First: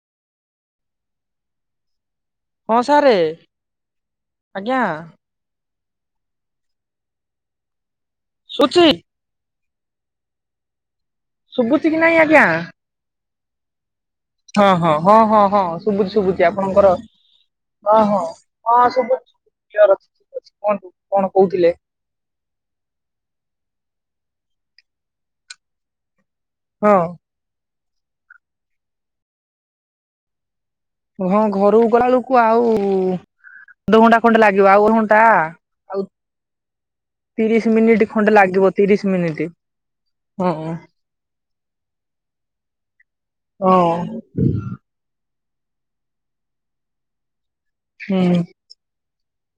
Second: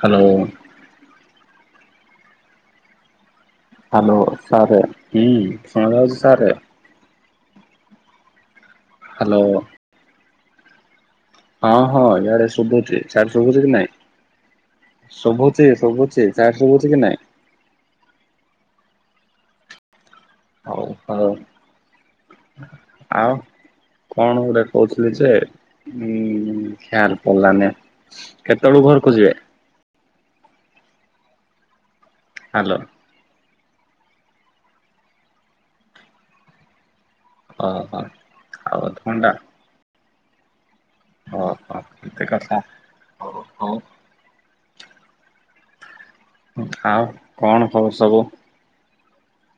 Hello. ହଁ ସାରେ। Hello ଆଜ୍ଞା ସାର୍ ହୁଁ ଶଣାଉଛି ସାରେ? ଶୁଚି ହ୍ୟାଲୋ। ହଁ ଶୁଭୁଛି କି ହଁ ନାଇଁ ଆଜ୍ଞା? ୟାଡେ ସୁଭୁଛି ସାଡେ ଶୁଭୁଚି କି ନାଇଁ। ହଁ ହଁ ହଁ ହଁ ହଁ ଶୁଭୁଛି ଶୁଭୁଛି ଶୁଭୁଛି ସିଆଡେ ଆପଣଙ୍କର କି ନାଇଁ ଓ ହୋ ହ ସ ଅ କଣ ହଉ ହଉ କଣ କହୁଥିଲେ। ଆଉ କଣ ଗୋଟେ କହୁଥିଲି ଯେ ହଁ ଖ୍ୟାଲ ପଡିଲାନି। କେତେବେଳକୁ ଘର କୁ ଯିବେ? ହଁ ଘରୁକୁ ଗଲା ବେଳକୁ ଆଉ ହ୍ୟାଲୋ। ଅଧ ଘଣ୍ଟା ଖଣ୍ଡେ ଲାଗିବ ଅଧ ଘଣ୍ଟା ଆଉ ତିରିଶ ଓହୋ ମିନିଟ ଖଣ୍ଡେ ଲାଗିବ ଆଉ ତିରିଶ ମିନିଟ୍ ହଁ। ହ ହୋ ଏତେ କଥା ଓ ହ। ହୁଁ। ଆଉ କଣ ଖବର ସବୁ?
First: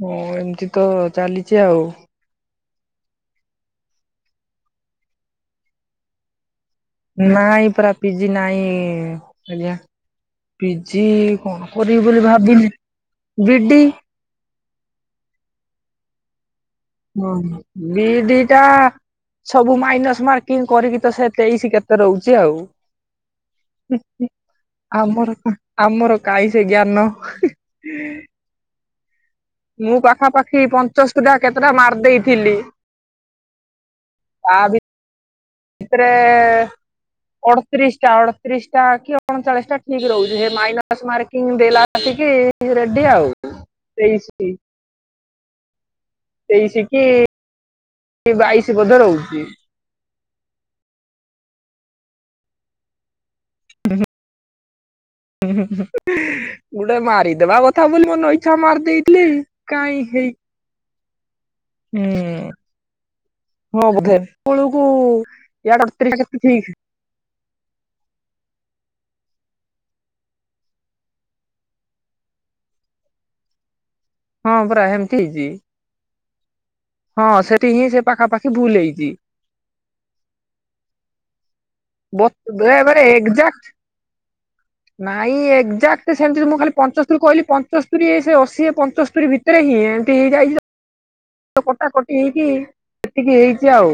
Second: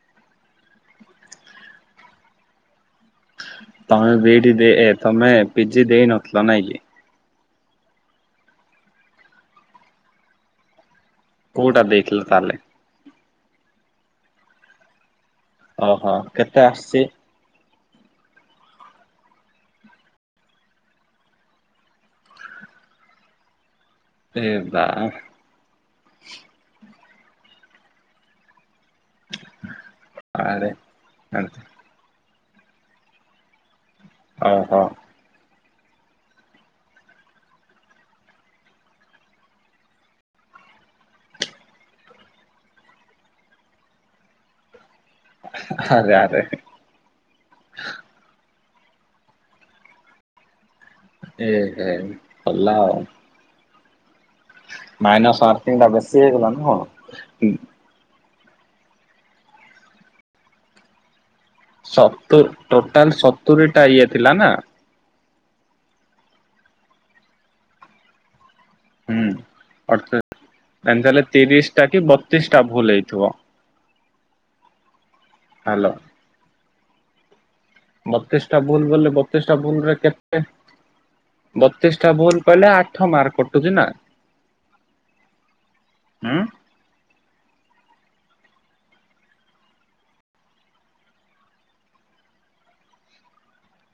ହଁ ଏମିତି ତ ଚାଲିଛି ଆଉ। ତମେ ବିଡ ତମେ ପିଜି ଦେଇ ନଥିଲ ନାଇଁ କି। ନାଇଁ ପରା ପିଜି ନାଇଁ ଆଜ୍ଞା। ଯ କଣ କୋଉଟା କରିବି ଦେଇଥିଲ ବୋଲି ତାହେଲେ ଭାବିନି ବିଡି ଓହୋ କେତେ ଆସଛି। ବିଡି ଟା ସବୁ ମାଇନସ ମାର୍କିଂ କରିକି ତ ସେ ତେଇଶ କେତେ ରହୁଛି ଆଉ। [inaudible] ଏ ବା ଆମର ଆମର କାହିଁ ସେ ଜ୍ଞାନ। ମୁଁ ପାଖାପାଖି ଆରେ ପଞ୍ଚଶ ଟା ଆରେ କେତେଟା ମାରି ଦେଇେଇଥିଲି। ଓ ହୋ। ଏପରେ ଅଠତିରିଶ ଟା ଅଠତିରିଶ ଟା କି ଅଣଚାଳିଶ ଟା ଠିକ ରହୁଛି ସେ ମାଇସ ମାର୍କିଂ ଦେଲା କିଏ ରେଡି ଆଉ ତେଇଶି କି ହ [inaudible] ତେଇଶି କି ବାଇଶି ବୋଧେ ରହୁଛି। ଏ ହେ ଗଲା ଆଉ। ଉହୁଁ। ମାଇନସ୍ ଉହୁଁ ୱାର୍କିଂ ଟା ବେଶୀ ହେଇଗଲା ନା କଣ? ଗୋଟେ ମାରିଦବା କଥା ବୋଲି ମନ ଇଛା ମାରି ଦେଇଥିଲେ କାଇଁ ହେଇ ସତୁରି ଟୋଟାଲ ସତୁରିଟା ହୁଁ ହଁ ଇଏ ବଧେ ଥିଲା ନା ବେଳକୁ ଇଆଡ଼ ସ୍ତ୍ରୀ ସାଥେ ପ୍ରୀତି ହୁଁ ଅର୍ଥେ ତ ନା ତାହେଲେ ତିରିଶ ଟା କି ବତିଶ ଟା ଭୁଲ ହେଇଥିବ। ହଁ ପୁରା ହେମିତି ହେଇଛି। ହାଲୋ। ହଁ ସେ ହିଁ ପାଖାପାଖି ବତିଶ ଟା ଭୁଲ ହେଇଛି। ବୋଲି ବତିଶଟା ଭୁଲରେ କେତେ ବତିଶ ଟା ଭୁଲ ବତି କହିଲେ ବେଳେ ଆଠ ବେଳେ ମାର୍କ କଟୁଛି ଏଜାକ୍ଟ ନା ନାଇଁ ଏକ୍ଜାକ୍ଟ ହୁଁ ସେମିତି ମୁଁ ଖାଲି ପଞ୍ଚସ୍ତରୀ କହିଲି ପଞ୍ଚସ୍ତରୀ ସେ ଅସି ସିଏ ପଞ୍ଚସ୍ତରୀ ଭିତରେ ହିଁ ଏମିତି ହେଇଯାଇଛି କଟାକଟି ହେଇକି ସେତିକି ହେଇଛି ଆଉ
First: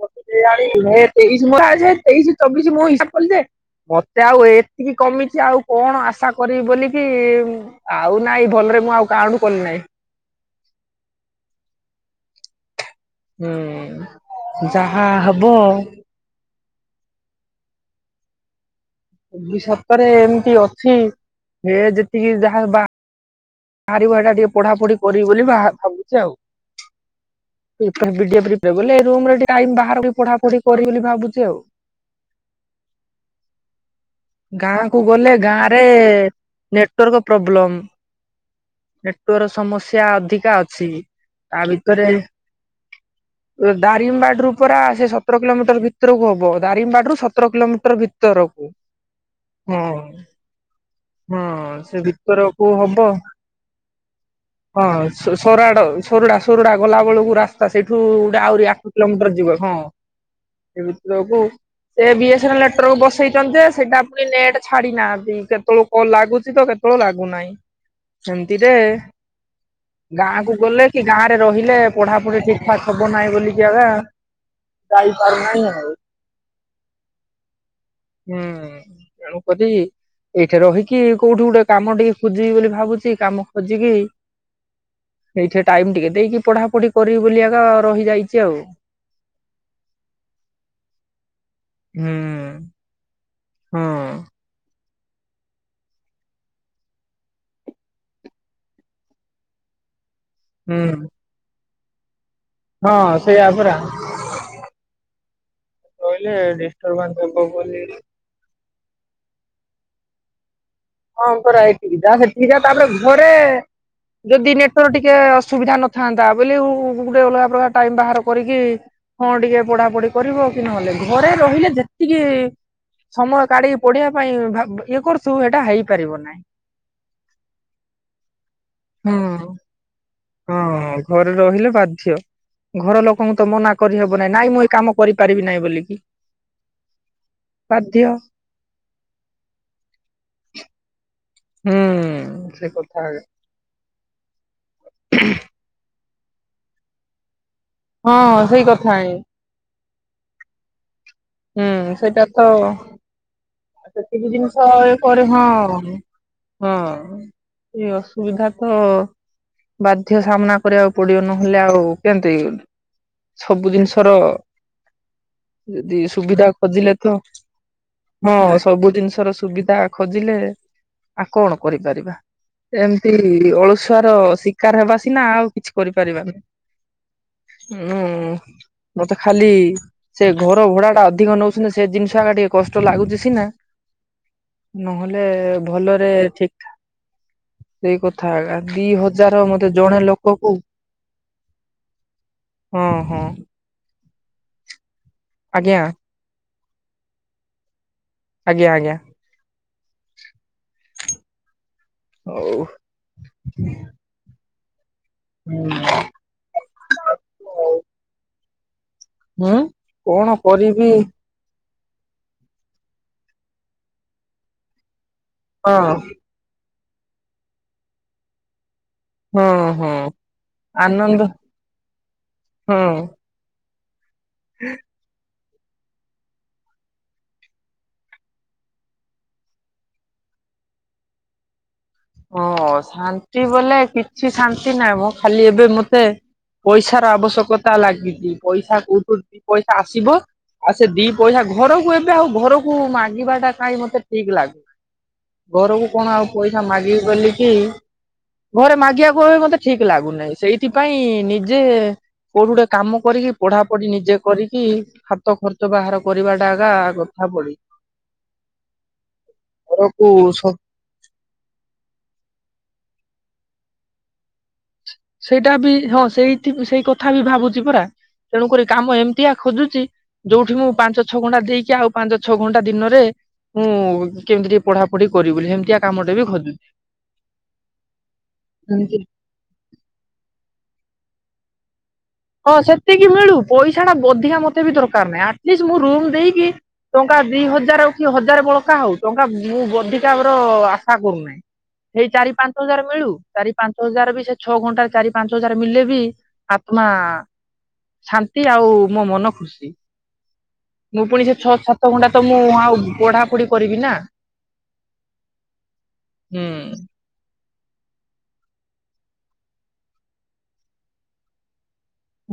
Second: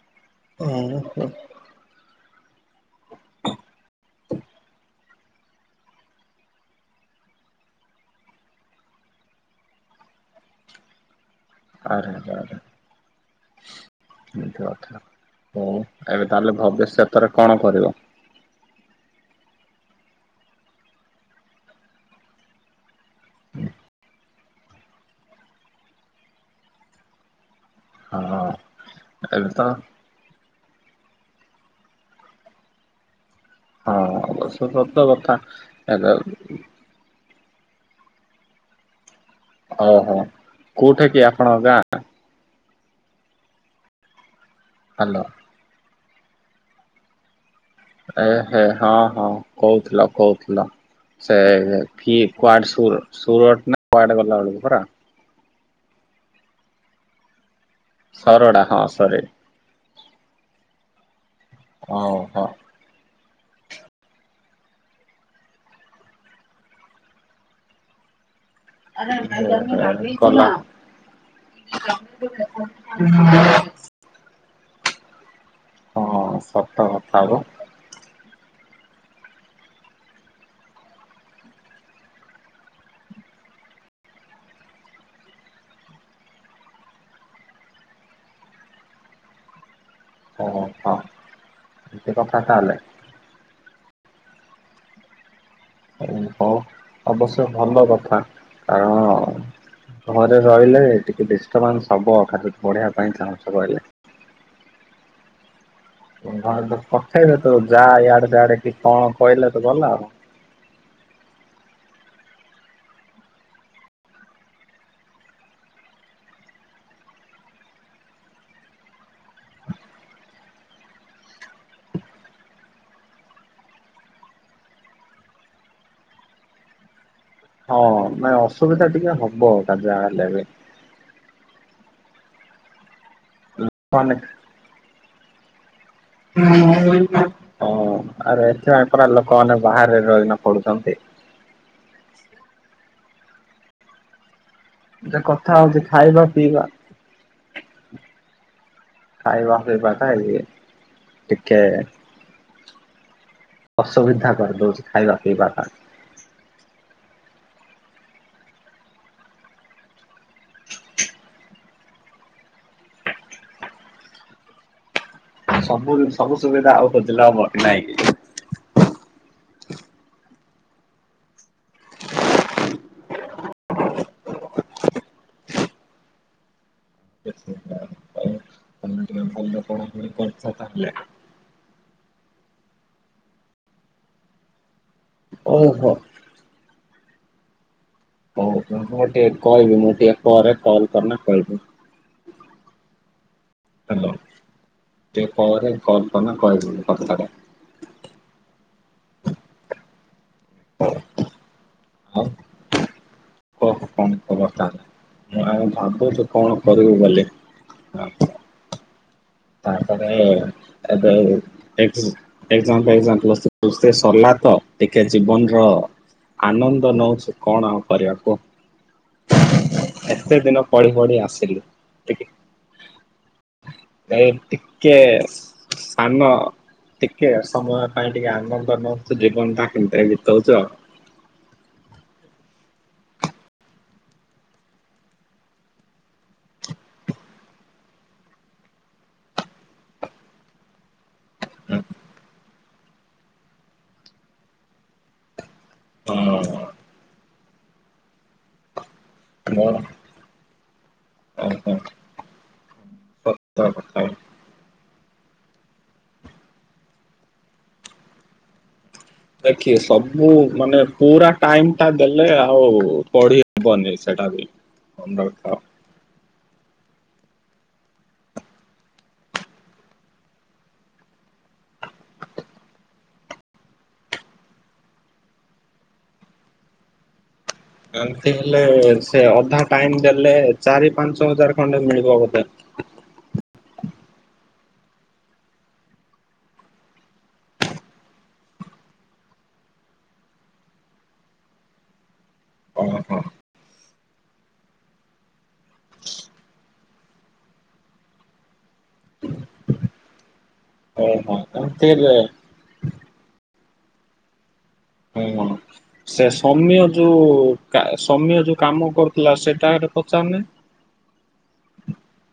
ମୁଁ ଆଜି ଜାଙ୍କେ ତଇଶ ଚବିଶ ମୋ ହିସାବ ରେ ମତେ ଆଉ ଏତିକି କମିଛି ଆଉ କଣ ଆଶା କରିବି ବୋଲିକି ଆଉ ନାଇଁ ଭଲ ମୁଁ ଆଉ କାଉଣ୍ଟ କଲି ନାହିଁ। ଆରେ ଆ। ହୁଁ [unintelligible] ଅଛା ଯାହା ହବ ଏବେ ତାହେଲେ ଭବ୍ଯ ସେଥିରେ କଣ କରିବ? ଭବିଷ୍ୟତରେ ଏମିତି ଅଛି ହେ ଯେତିକି ଯାହା ବା ବାହାରିବ ଏଇଟା ଟିକେ ପଢାପଢି କରିବି ବୋଲି ବା ଭାବୁଛି ଆଉ ହଁ [unintelligible] ରୁମ୍ ରେ ଏବେ ତ ଟାଇମ୍ ଭାରିକରି ପଢ଼ାପଢି କରି ବୋଲି ଭାବୁଛି ଆଉ। ହଁ ଅବଶ୍ୟ ଗାଁ ସତ କୁ ଗଲେ କଥା ଗାଁ ରେ ଏବେ ନେଟୱାର୍କ ପ୍ରୋବ୍ଲେମ୍। ନେଟୱାର ସମସ୍ୟା ଓହୋ ଅଧିକା ଅଛି କୋଉଠା କି ଆପଣଙ୍କ ତା ଗାଁ? ଭିତରେ ଦାରିମବାଡି ରୁ ପୁରା ସେ ହାଲୋ ସତର କିଲୋମିଟର ଭିତରକୁ ହବ ଦାରିମବାଡ ରୁ ସତ ଏହ ହଁ ହଁ ହଁ କହୁଥିଲ କହୁଥିଲ। ହଁ ସେ ସେ କି ଭିତରକୁ କୁଆଡେ ସୁର ହବ ସୁରଟ ନା କୁଆଡେ ଗଲା ବେଳକୁ ପରା ସୋରାଡ଼ ସରୁଡ଼ା ସରୁଡ଼ା ଗଲା ବେଳକୁ ରାସ୍ ରାସ୍ତା ସେଇଠୁ ଗୋଟେ ସରଡା ଆହୁରି ଆଠ ହଁ ସରି କିଲୋମିଟର ଯିବ ହଁ ଏ ଭିତକୁ ସେ ଓହୋ ବିଏସ୍ ଲେଟରୁ ବସେଇ ବସେଚନ୍ତେ ସେଇଟା ପୁଣି ନେଟ୍ ଛାଡି ନାହାନ୍ତି କେତେଲୁ କଲ ଲାଗୁଛି ତ କେତେବେଳୁ ଲାଗୁନାହିଁ। ସେମିତିରେ ଗାଁ ଗଲା। କୁ ଗଲେ କି ଗାଁ ରେ ରହିଲେ ପଢାପଢି ଠିକ ଠାକ ହବ ନାହିଁ। ବୋଲିକି ଆଗା ଯାଇପାରୁ ହଁ ସତ କଥା ଲୋ ହୁଁ ଏଣୁ କତି ଏଇଠି ରହିକି କୋଉଠି ଗୋଟେ କାମ ଟିକେ ଖୋଜିବି ବୋଲି ଭାବୁଛି କାମ ଖୋଜିକି ସେଇଠି ଟାଇମ ଟିକେ ଦେଇକି ପଢାପଢି କରିବି ବୋଲି ଏକା ରହିଯାଇଛି ଆଉ ଓହୋ ଏ କଥା ତାହେଲେ। ହୁଁ। ହଉ ଅବଶ୍ୟକ ଭଲ କଥା କାରଣ ଘରେ ହୁଁ ରହିଲେ ଟିକେ ବିଷ୍ଟବାନ୍ ହବ ଖାଲି ବଢିବା ହଁ ପାଇଁ ସେଇଆ ଚାହସ୍ ପରା ରହିଲେ। କହିଲେ ଘ ଡିଷ୍ଟର୍ବାନ୍ସ ପଠେଇବେ ହବ ତୁ ବୋଲି ଯା ଇଆଡେ ସିଆଡେ କି କଣ କହିଲେ ତ ଗଲା ଆଉ। ହଁ ପ କରା ଏଇିଠି ଯା ସେଠିକ ଯା ତାପରେ ଘରେ ଯଦି ନେଟୱର୍କ ଟିକେ ଅସୁବିଧା ନଥାନ୍ତା ବୋଲି ଗୋଟେ ଅଲଗା ପ୍ରକାର ଟାଇମ୍ ବାହାର କରିକି ହଁ ଟିକେ ପଢାପଢି କରିବ କି ନହେଲେ ଘରେ ରହିଲେ ଯେତିକି ସମୟ କାଢିକି ପଢିବା ପାଇଁ ଭାବ ଇଏ କରୁଥିବୁ ହେଇଟା ହେଇପାରିବ ନାହିଁ। ହଁ ମାନେ ଅସୁବିଧା ହୁଁ ଟିକେ ହବ ତା ଯାହା ହେଲେ ବି ହଁ ଘରେ ରହିଲେ ବାଧ୍ୟ ଘର ଲୋକଙ୍କୁ ତ ମନା ମାନେ କରିହେବ ନାଇଁ, ନାଇଁ ମୁଁ ଏଇ କାମ କରିପାରିବି ନାହିଁ ବୋଲିକି ହଁ ବାଧ୍ୟ। ଆରେ ଏଥିପାଇଁ ପୁରା ଲୋକମାନେ ବାହାରେ ରହିକିନା ପଡୁଛନ୍ତି। [unintelligible] ହୁଁ ସେ କଥାହେବେ। ଯେ କଥା ହଉଛି ଖାଇବା ପିଇବା ହଁ ସେଇ କ ଖାଇବା ପିଇବାଟା ଇଏ ଟିକେ ହୁଁ ସେଇଟା ତ ଆଉ ଯେତିକି ଅସୁବିଧା ଜିନିଷ କରିଦଉଛି ଏ ଖାଇବା ପରେ ହଁ ପିଇବାଟା। ହଁ ଏ ଅସୁବିଧା ତ ବାଧ୍ୟ ସାମ୍ନା କରିବାକୁ ପଡିବ ନହେଲେ ଆଉ କେମତି ସବୁ ଜିନିଷର ସବୁ ଜି ସବୁ ସୁବିଧା ଆଉ ଖୋଜିଲେ ହବ କି ନାଇଁ ହଁ ସବୁ ଜିନିଷର ସୁବିଧା ଖୋଜିଲେ, ଆଉ କଣ କରିପାରିବା? ଏମିତି ଅଳସୁଆର ଶିକାର ହେବା ସିନା ଆଉ କିଛି କରିପାରିବାନି। ହୁଁ ତମେ ମତେ ଟିକେ ଖାଲି ଭଲ ପଢାପଢି ସେ କରିଛ ଘର ତାହେଲେ ଭଡାଟା ଅଧିକ ନଉଛନ୍ତି ସେ ଜିନିଷ ଏକା ଟା ଟିକେ କଷ୍ ଷ୍ଟ ଲାଗୁଚ ସିନା ନହେଲେ ଓହୋ। ଭଲରେ ଠିକ୍ ଠାକ୍ ସେଇ କଥା ହଉ ଆ ଦି ମୁଁ ଟିକେ ହଜାର ମତେ କହିବି ମୁଁ ଜଣେ ଟିକେ ଲୋକକୁ ପରେ କଲ୍ କରିନା କହିବି। ହଁ ହଁ ହାଲୋ ଟିଏ ପରେ ଆଜ୍ଞା କଲ୍ କଲେ କହିଦେବି କଥାଟା ଆଜ୍ଞା ଆଜ୍ଞା। ହଉ ଆଉ କହ କଣ ଖବର ତାହଲେ? ମୁଁ ଆଉ ଭାବୁଚି କଣ କରିବୁ ବୋଲି ଆ ହୁଁ ତାପରେ କଣ କରିବି ଏବେ ଏକ୍ସ ଏକ୍ସାମ ଫେଖଜାମ୍ ପ୍ଲସ ଥ୍ରୀ ସରିଲା ତ ଟି କେ ଜୀବନର ହଁ ଆନନ୍ଦ ନଉଛି କଣ ଆଉ କରିବା ହଁ ହଁ କୁଅ ଏତେ ଦିନ ପଢି ପଢି ଆନନ୍ଦ ଆସିଲି ଟିକେ ହଁ ନାଇ ଟିକେ ସାନ ଟିକେ ସମୟ ପାଇଁ ଟିକେ ଆନନ୍ଦ ନଉଚୁ ଜୀବନ ଟା [unintelligible] ବିତଉଚୁ ଆଉ। [inaudible] ହଁ ଶାନ୍ତି ବୋଲେ କିଛି ଶାନ୍ତି ନାହିଁ ମଁ ଖାଲି ଏବେ ମତେ ପଇସାର ଆବଶ୍ୟକତା ଲାଗିଛି ପଇସା କୋଉଠୁ ଦି ପଇସା ଆସିବ ଆଉ ସେ ଦି ପଇସା ଘରକୁ ଏବେ ଆଉ ଘରକୁ ମାଗିବାଟା କାହିଁ ମତେ ଠିକ ଲାଗୁନି ଘରକୁ କଣ ଆଉ ପଇସା ହଁ ମାଗିବି ବୋଲିକି ଘରେ ମାଗିଆକୁ [unintelligible] ମତେ ମୋର ଠିକ ଲାଗୁନାହିଁ ସେଇଥିପାଇଁ ନିଜେ ଓହୋ କୋଉଠି ଗୋଟେ କାମ କରିକି ସତ ପଢାପଢି କଥା। ନିଜେ କରିକି ହା ତ ଖର୍ଚ୍ଚ ବାହାର କରିବାଟା ଏକା କଥା ପଡିଛି। ଦେଖିବେ ସବୁ ମାନେ ପୁରା ଟାଇମଟା ଦେଲେ ଆଉ ପଢି ହବନି ସେଟା ବି ମନେ ସେଇଟା ରଖ। ବି ହଁ ସେଇଠି ସେଇ କଥା ବି ଭାବୁଛି ପରା ତେଣୁକରି କାମ ଏମିତିଆ ଖୋଜୁଚି ଯୋଉଠି ମୁଁ ପାଞ୍ଚ ଛଅ ଘଣ୍ଟା ଦେଇକି ଆଉ ପାଞ୍ଚ ଛଅ ଘଣ୍ଟା ଦିନରେ ମୁଁ କେମିତି ଟିକେ ପଢାପଢି କରିବି ବୋଲି ସେମିତିଆ କାମଟେ ବି ଖୋଜୁଛି। ଏମତି ହେଲେ ଏମିତି ସେ ଅଧା ଟାଇମ ଦେଲେ ଚାରି ପାଞ୍ଚ ହଜାର ଖଣ୍ଡେ ମିଳି ହଁ ସେତିକି ମିଳୁ ପଇ ସା ଛାଡ ଅଧିକା ମତେ ବି ଦରକାର ନାହିଁ ଆଟଲିଷ୍ଟ ମୁଁ ରୁମ ଦେଇକି ଟଙ୍କା ଦି ହଜାର ହଉ କି ହଜାର ବଳକା ହଉ ଟଙ୍କା ମୁଁ ଅଧିକାର ଆଶା କରୁନାହିଁ। ସେଇ ଚାରି ପାଞ୍ଚ ହଜାର ମିଳୁ ଓହୋ ଚାରି ପାଞ୍ଚ ହଜାର ବି ସେ ଛଅ ଘଣ୍ଟାରେ ଚାରି ପାଞ୍ଚ ହଜାର ମିଲେ ବି ଆତ୍ମା। ଶାନ୍ତି ଆଉ ମୋ ମନ ଖୁସି ମୁଁ ପୁଣି ସେ। ଓହୋ ଛଅ ଏମିତି ସାତ ଘଣ୍ଟା ହେଲେ ତ ମୁଁ ଆଉ ପଢାପଢି କରିବିନା। ହୁଁ ସେ ସମିୟ ଯୋଉ। କା ସମୀୟ ଯୋଉ କାମ କରୁଥିଲା ସେଟାଗାରେ ପଚାରୁନି।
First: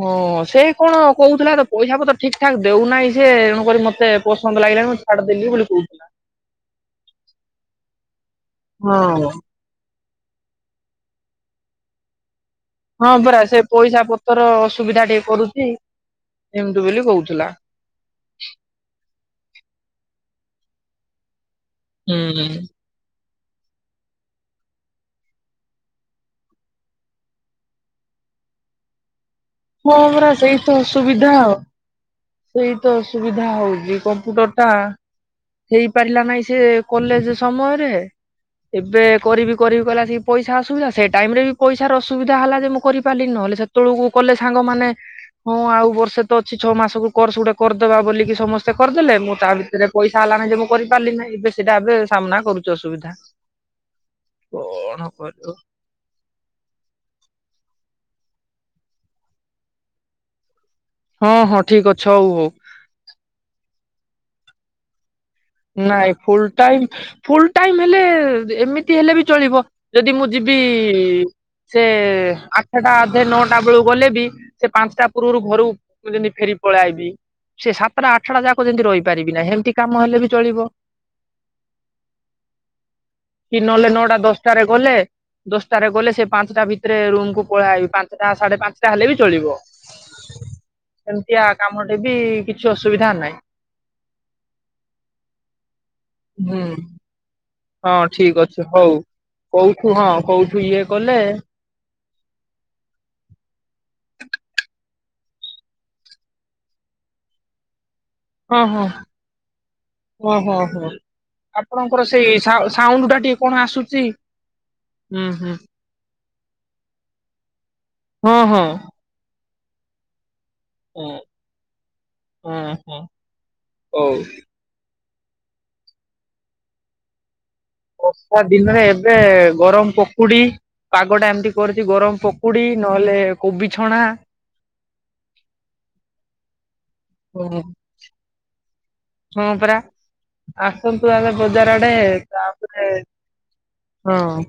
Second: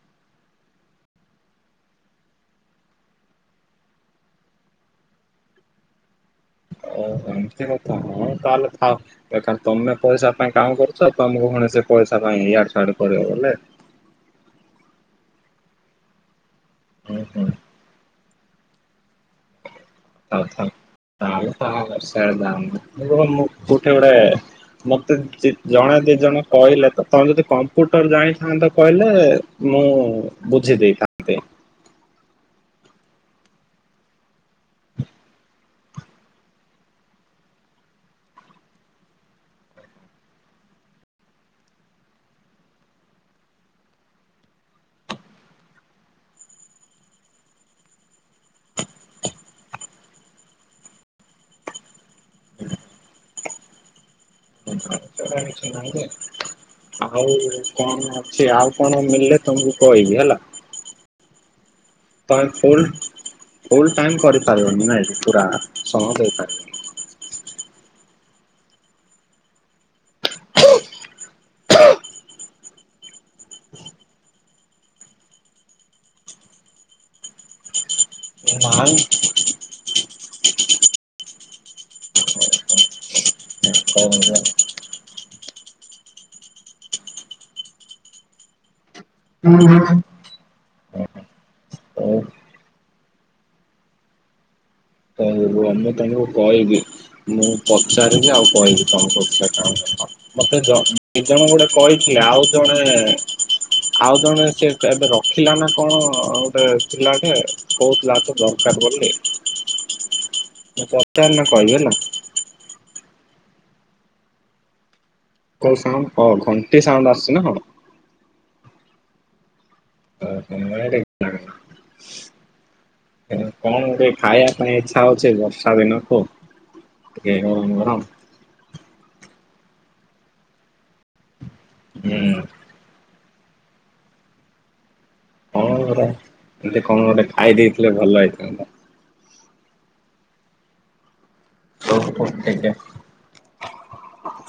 ହଁ ସେଇ କଣ କହୁଥିଲା ତ ପଇସା ପତ୍ର ଠିକ ଠାକ ଦେଉନାହିଁ ସେ ତଣୁ କରି ମତେ ପସନ୍ଦ ଲାଗି ଲାନି ମୁଁ ଛାଡ଼ି ଦେଲି ବୋଲି କହୁଥିଲା। ଓ ହୋ ଏମିତି କଥା ହଉ ତାହେଲେ ଥାଉ ହଁ। ବେକାର ତମେ ପଇସା ପାଇଁ କାମ କରୁଛ ତମକୁ ପୁଣି ସେ ପଇସା ପାଇଁ ଇଆଡେ ସିଆଡେ ହଁ କରିବ ପରା ବୋଲେ। ସେ ପଇସା ପତ୍ର ଅସୁବିଧା ଟିକେ କରୁଚି। ଏମତି ବୋଲି ହୁଁ ହୁଁ କହୁଥିଲା। ତା ହେଲେ ଥାଉ ହୁଁ। [unintelligible] ମୁଁ କୋଉଠି ଗୋଟେ ମତେ ଜି ଜଣେ ଦି ଜଣେ କହିଲେ ତ ତମେ ଯଦି କମ୍ପ୍ୟୁଟର ଜାଣିଥାନ୍ତ କହିଲେ। ମୁଁ ହଁ ପରା ସେଇ ତ ବୁଝି ଅସୁବିଧା ଦେଇଥାନ୍ତି ଆଉ। ସେଇତ ଅସୁୁବିଧା ହଉଛି କମ୍ପ୍ୟୁଟର ଟା। ହେଇ ପାରିଲା ନାହିଁ ସେ କଲେଜ ସମୟରେ। ଏବେ କରିବି କରିବି କହିଲା ସେଇ ପଇସା ଅସୁବିଧା ସେ ଟାଇମ ରେ ବି ପଇସାର ଅସୁବିଧା ହେଲା ଯେ ମୁଁ କରି ପାରିଲି ନ। ସେତେ ବେଳକୁ କଲେ ସାଙ୍ଗମାନେ। ହଁ ଆଉ ବର୍ଷେ ତ ଅଛି ଛଅ ମାସକୁ କୋରସ ଗୋଟେ କରିଦେବା ବୋଲିକି ସମସ୍ତେ କରିଦେଲେ ମୁଁ ତା ଭିତରେ ପଇସା ହେଲା ନାହିଁ ଯେ ମୁଁ କରିପାରିଲି ନାଇଁ ଏବେ ସେଇଟା ଏବେ ସାମ୍ନା କରୁଛି ଅସୁବିଧା। [unintelligible] କଣ କରିବ ଅଛି ଆଉ କଣ ମିଳିଲେ ତମକୁ କହିବି ହେଲା। ହଁ ହଁ ଠିକ ଅଛି ହଉ ତମେ ହଉ। ଫୁଲ ଫୁଲ ଟାଇମ କରି ପାରିବନି ନାଇକି ପୁରା ସମୟ ନାଇଁ ଫୁଲ ଦେଇପାରିବ ଟାଇମ ଫୁଲ ନି। ଟାଇମ ହେଲେ ଏମିତି ହେଲେ ବି ଚଳିବ ଯଦି ମୁଁ ଯିବି। ସେ ଆଠଟା ଅଧେ ନଅଟା ବେଳକୁ ଗଲେ ବି ସେ ପାଞ୍ଚଟା ପୂର୍ବରୁ ଘରୁକୁ ଯେମିତି ଫେରିବି। ପଳାଆଇବି ସେ ସାତଟା ଆଠଟା ଯାକ ଯେମିତି ରହି ପାରିବି ନା ସେମିତି କାମ ହେଲେ ବି। ଚଳିବ କି ନଏଲେ ନଅଟା ଦଶଟାରେ ଗଲେ। ଦଶଟାରେ ଗଲେ ସେ ପାଞ୍ଚଟା ଭିତରେ ରୁମକୁ ପଳେଆଇବି ପାଞ୍ଚଟା ସାଢେ ପାଞ୍ଚଟା। ଟା ହେଲେ ବି ଚଳିବ। ନାଇଁ ଏମିତିଆ କାମ ଟେ ବି କିଛି ଅସୁବିଧା ନାହିଁ। ରୁଅ ମୁଁ ତମକୁ ହୁଁ କହିବି ମୁଁ। ହଁ ପଚାରିବି ଠିକ ଆଉ ଅଛି କହିବି ହଉ ତମକୁ ସେ କୋଉଠୁ କଣ ହଁ କୋଉଠୁ ମତେ ଇଏ ଜଣ କଲେ ଦିଜଣ ଗୋଟେ କ କହିଥିଲେ ଆଉ ଜଣେ। ଆଉ ଜଣେ ସେ ଏବେ ରଖିଲା ନା କଣ ଗୋଟେ ପିଲା ଟେ। କହୁଥିଲା ତ ଦରକାର ବୋଲିି। ଓ ହୋ ହୋ ଆପଣଙ୍କର ସେଇ ସାଉଣ୍ଡ ଟା ଟିକେ କଣ ଆସୁଛି। ହୁଁ ହୁଁ। କୋଉ ସାଉଣ୍ଡ ହଁ ଘଣ୍ଟି ସାଉଣ୍ଡ ଆସୁଛି ନା କଣ। ହଁ ହଁ। ଏ। କଣ ଗୋଟେ ହଁ ହଁ ହଁ ହଉ ଖାଇବା ପାଇଁ ଆଜି। ଇଛା ହଉଛି ବର୍ଷା ଦିନକୁ ଟିକେ। ଗରମ ଗରମ ବର୍ଷା ଦିନରେ ଏବେ ଗରମ ପକୁଡି ପାଗଟା ଏମିତି। କରଚି ହୁଁ ଗରମ ପକୁଡି ନହେଲେ କୋବି ଛଣା। କଣ ଗରମ ଟିକେ କଣ ଗୋଟେ ଖାଇ ହଁ ଦେଇ ଥିଲେ ଭଲ ହେଇଥାନ୍ତା। ହଁ ପରା ଆସନ୍ତୁ ଆଗ। ବଜାର ଆଡେ ହଉ ହଉ ଟିକେ ତାପରେ ହଁ।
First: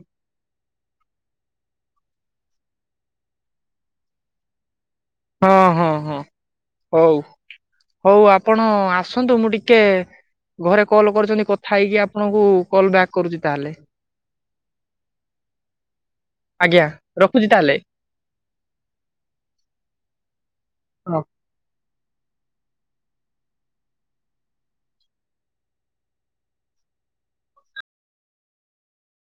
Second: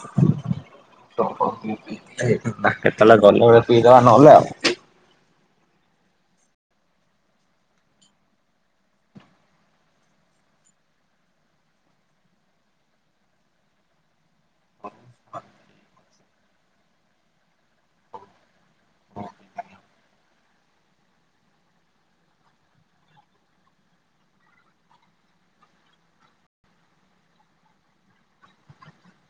କେତେଳେ ଗଲେ ବସିକି ପିଇଦବା ନହେଲେ ଆଉ। ହଁ ହଁ ହଁ ହଉ। ହଉ ଆପଣ ଆସନ୍ତୁ ମୁଁ ଟିକେ ଘରେ କଲ୍ କରିଛନ୍ତି କଥା ହେଇକି ଆପଣଙ୍କୁ କଲ ବ୍ୟାକ୍ କରୁଛି ତାହେଲେ। [inaudible] ଆଜ୍ଞା ରଖୁଛି ତାହଲେ। ହଲୋ।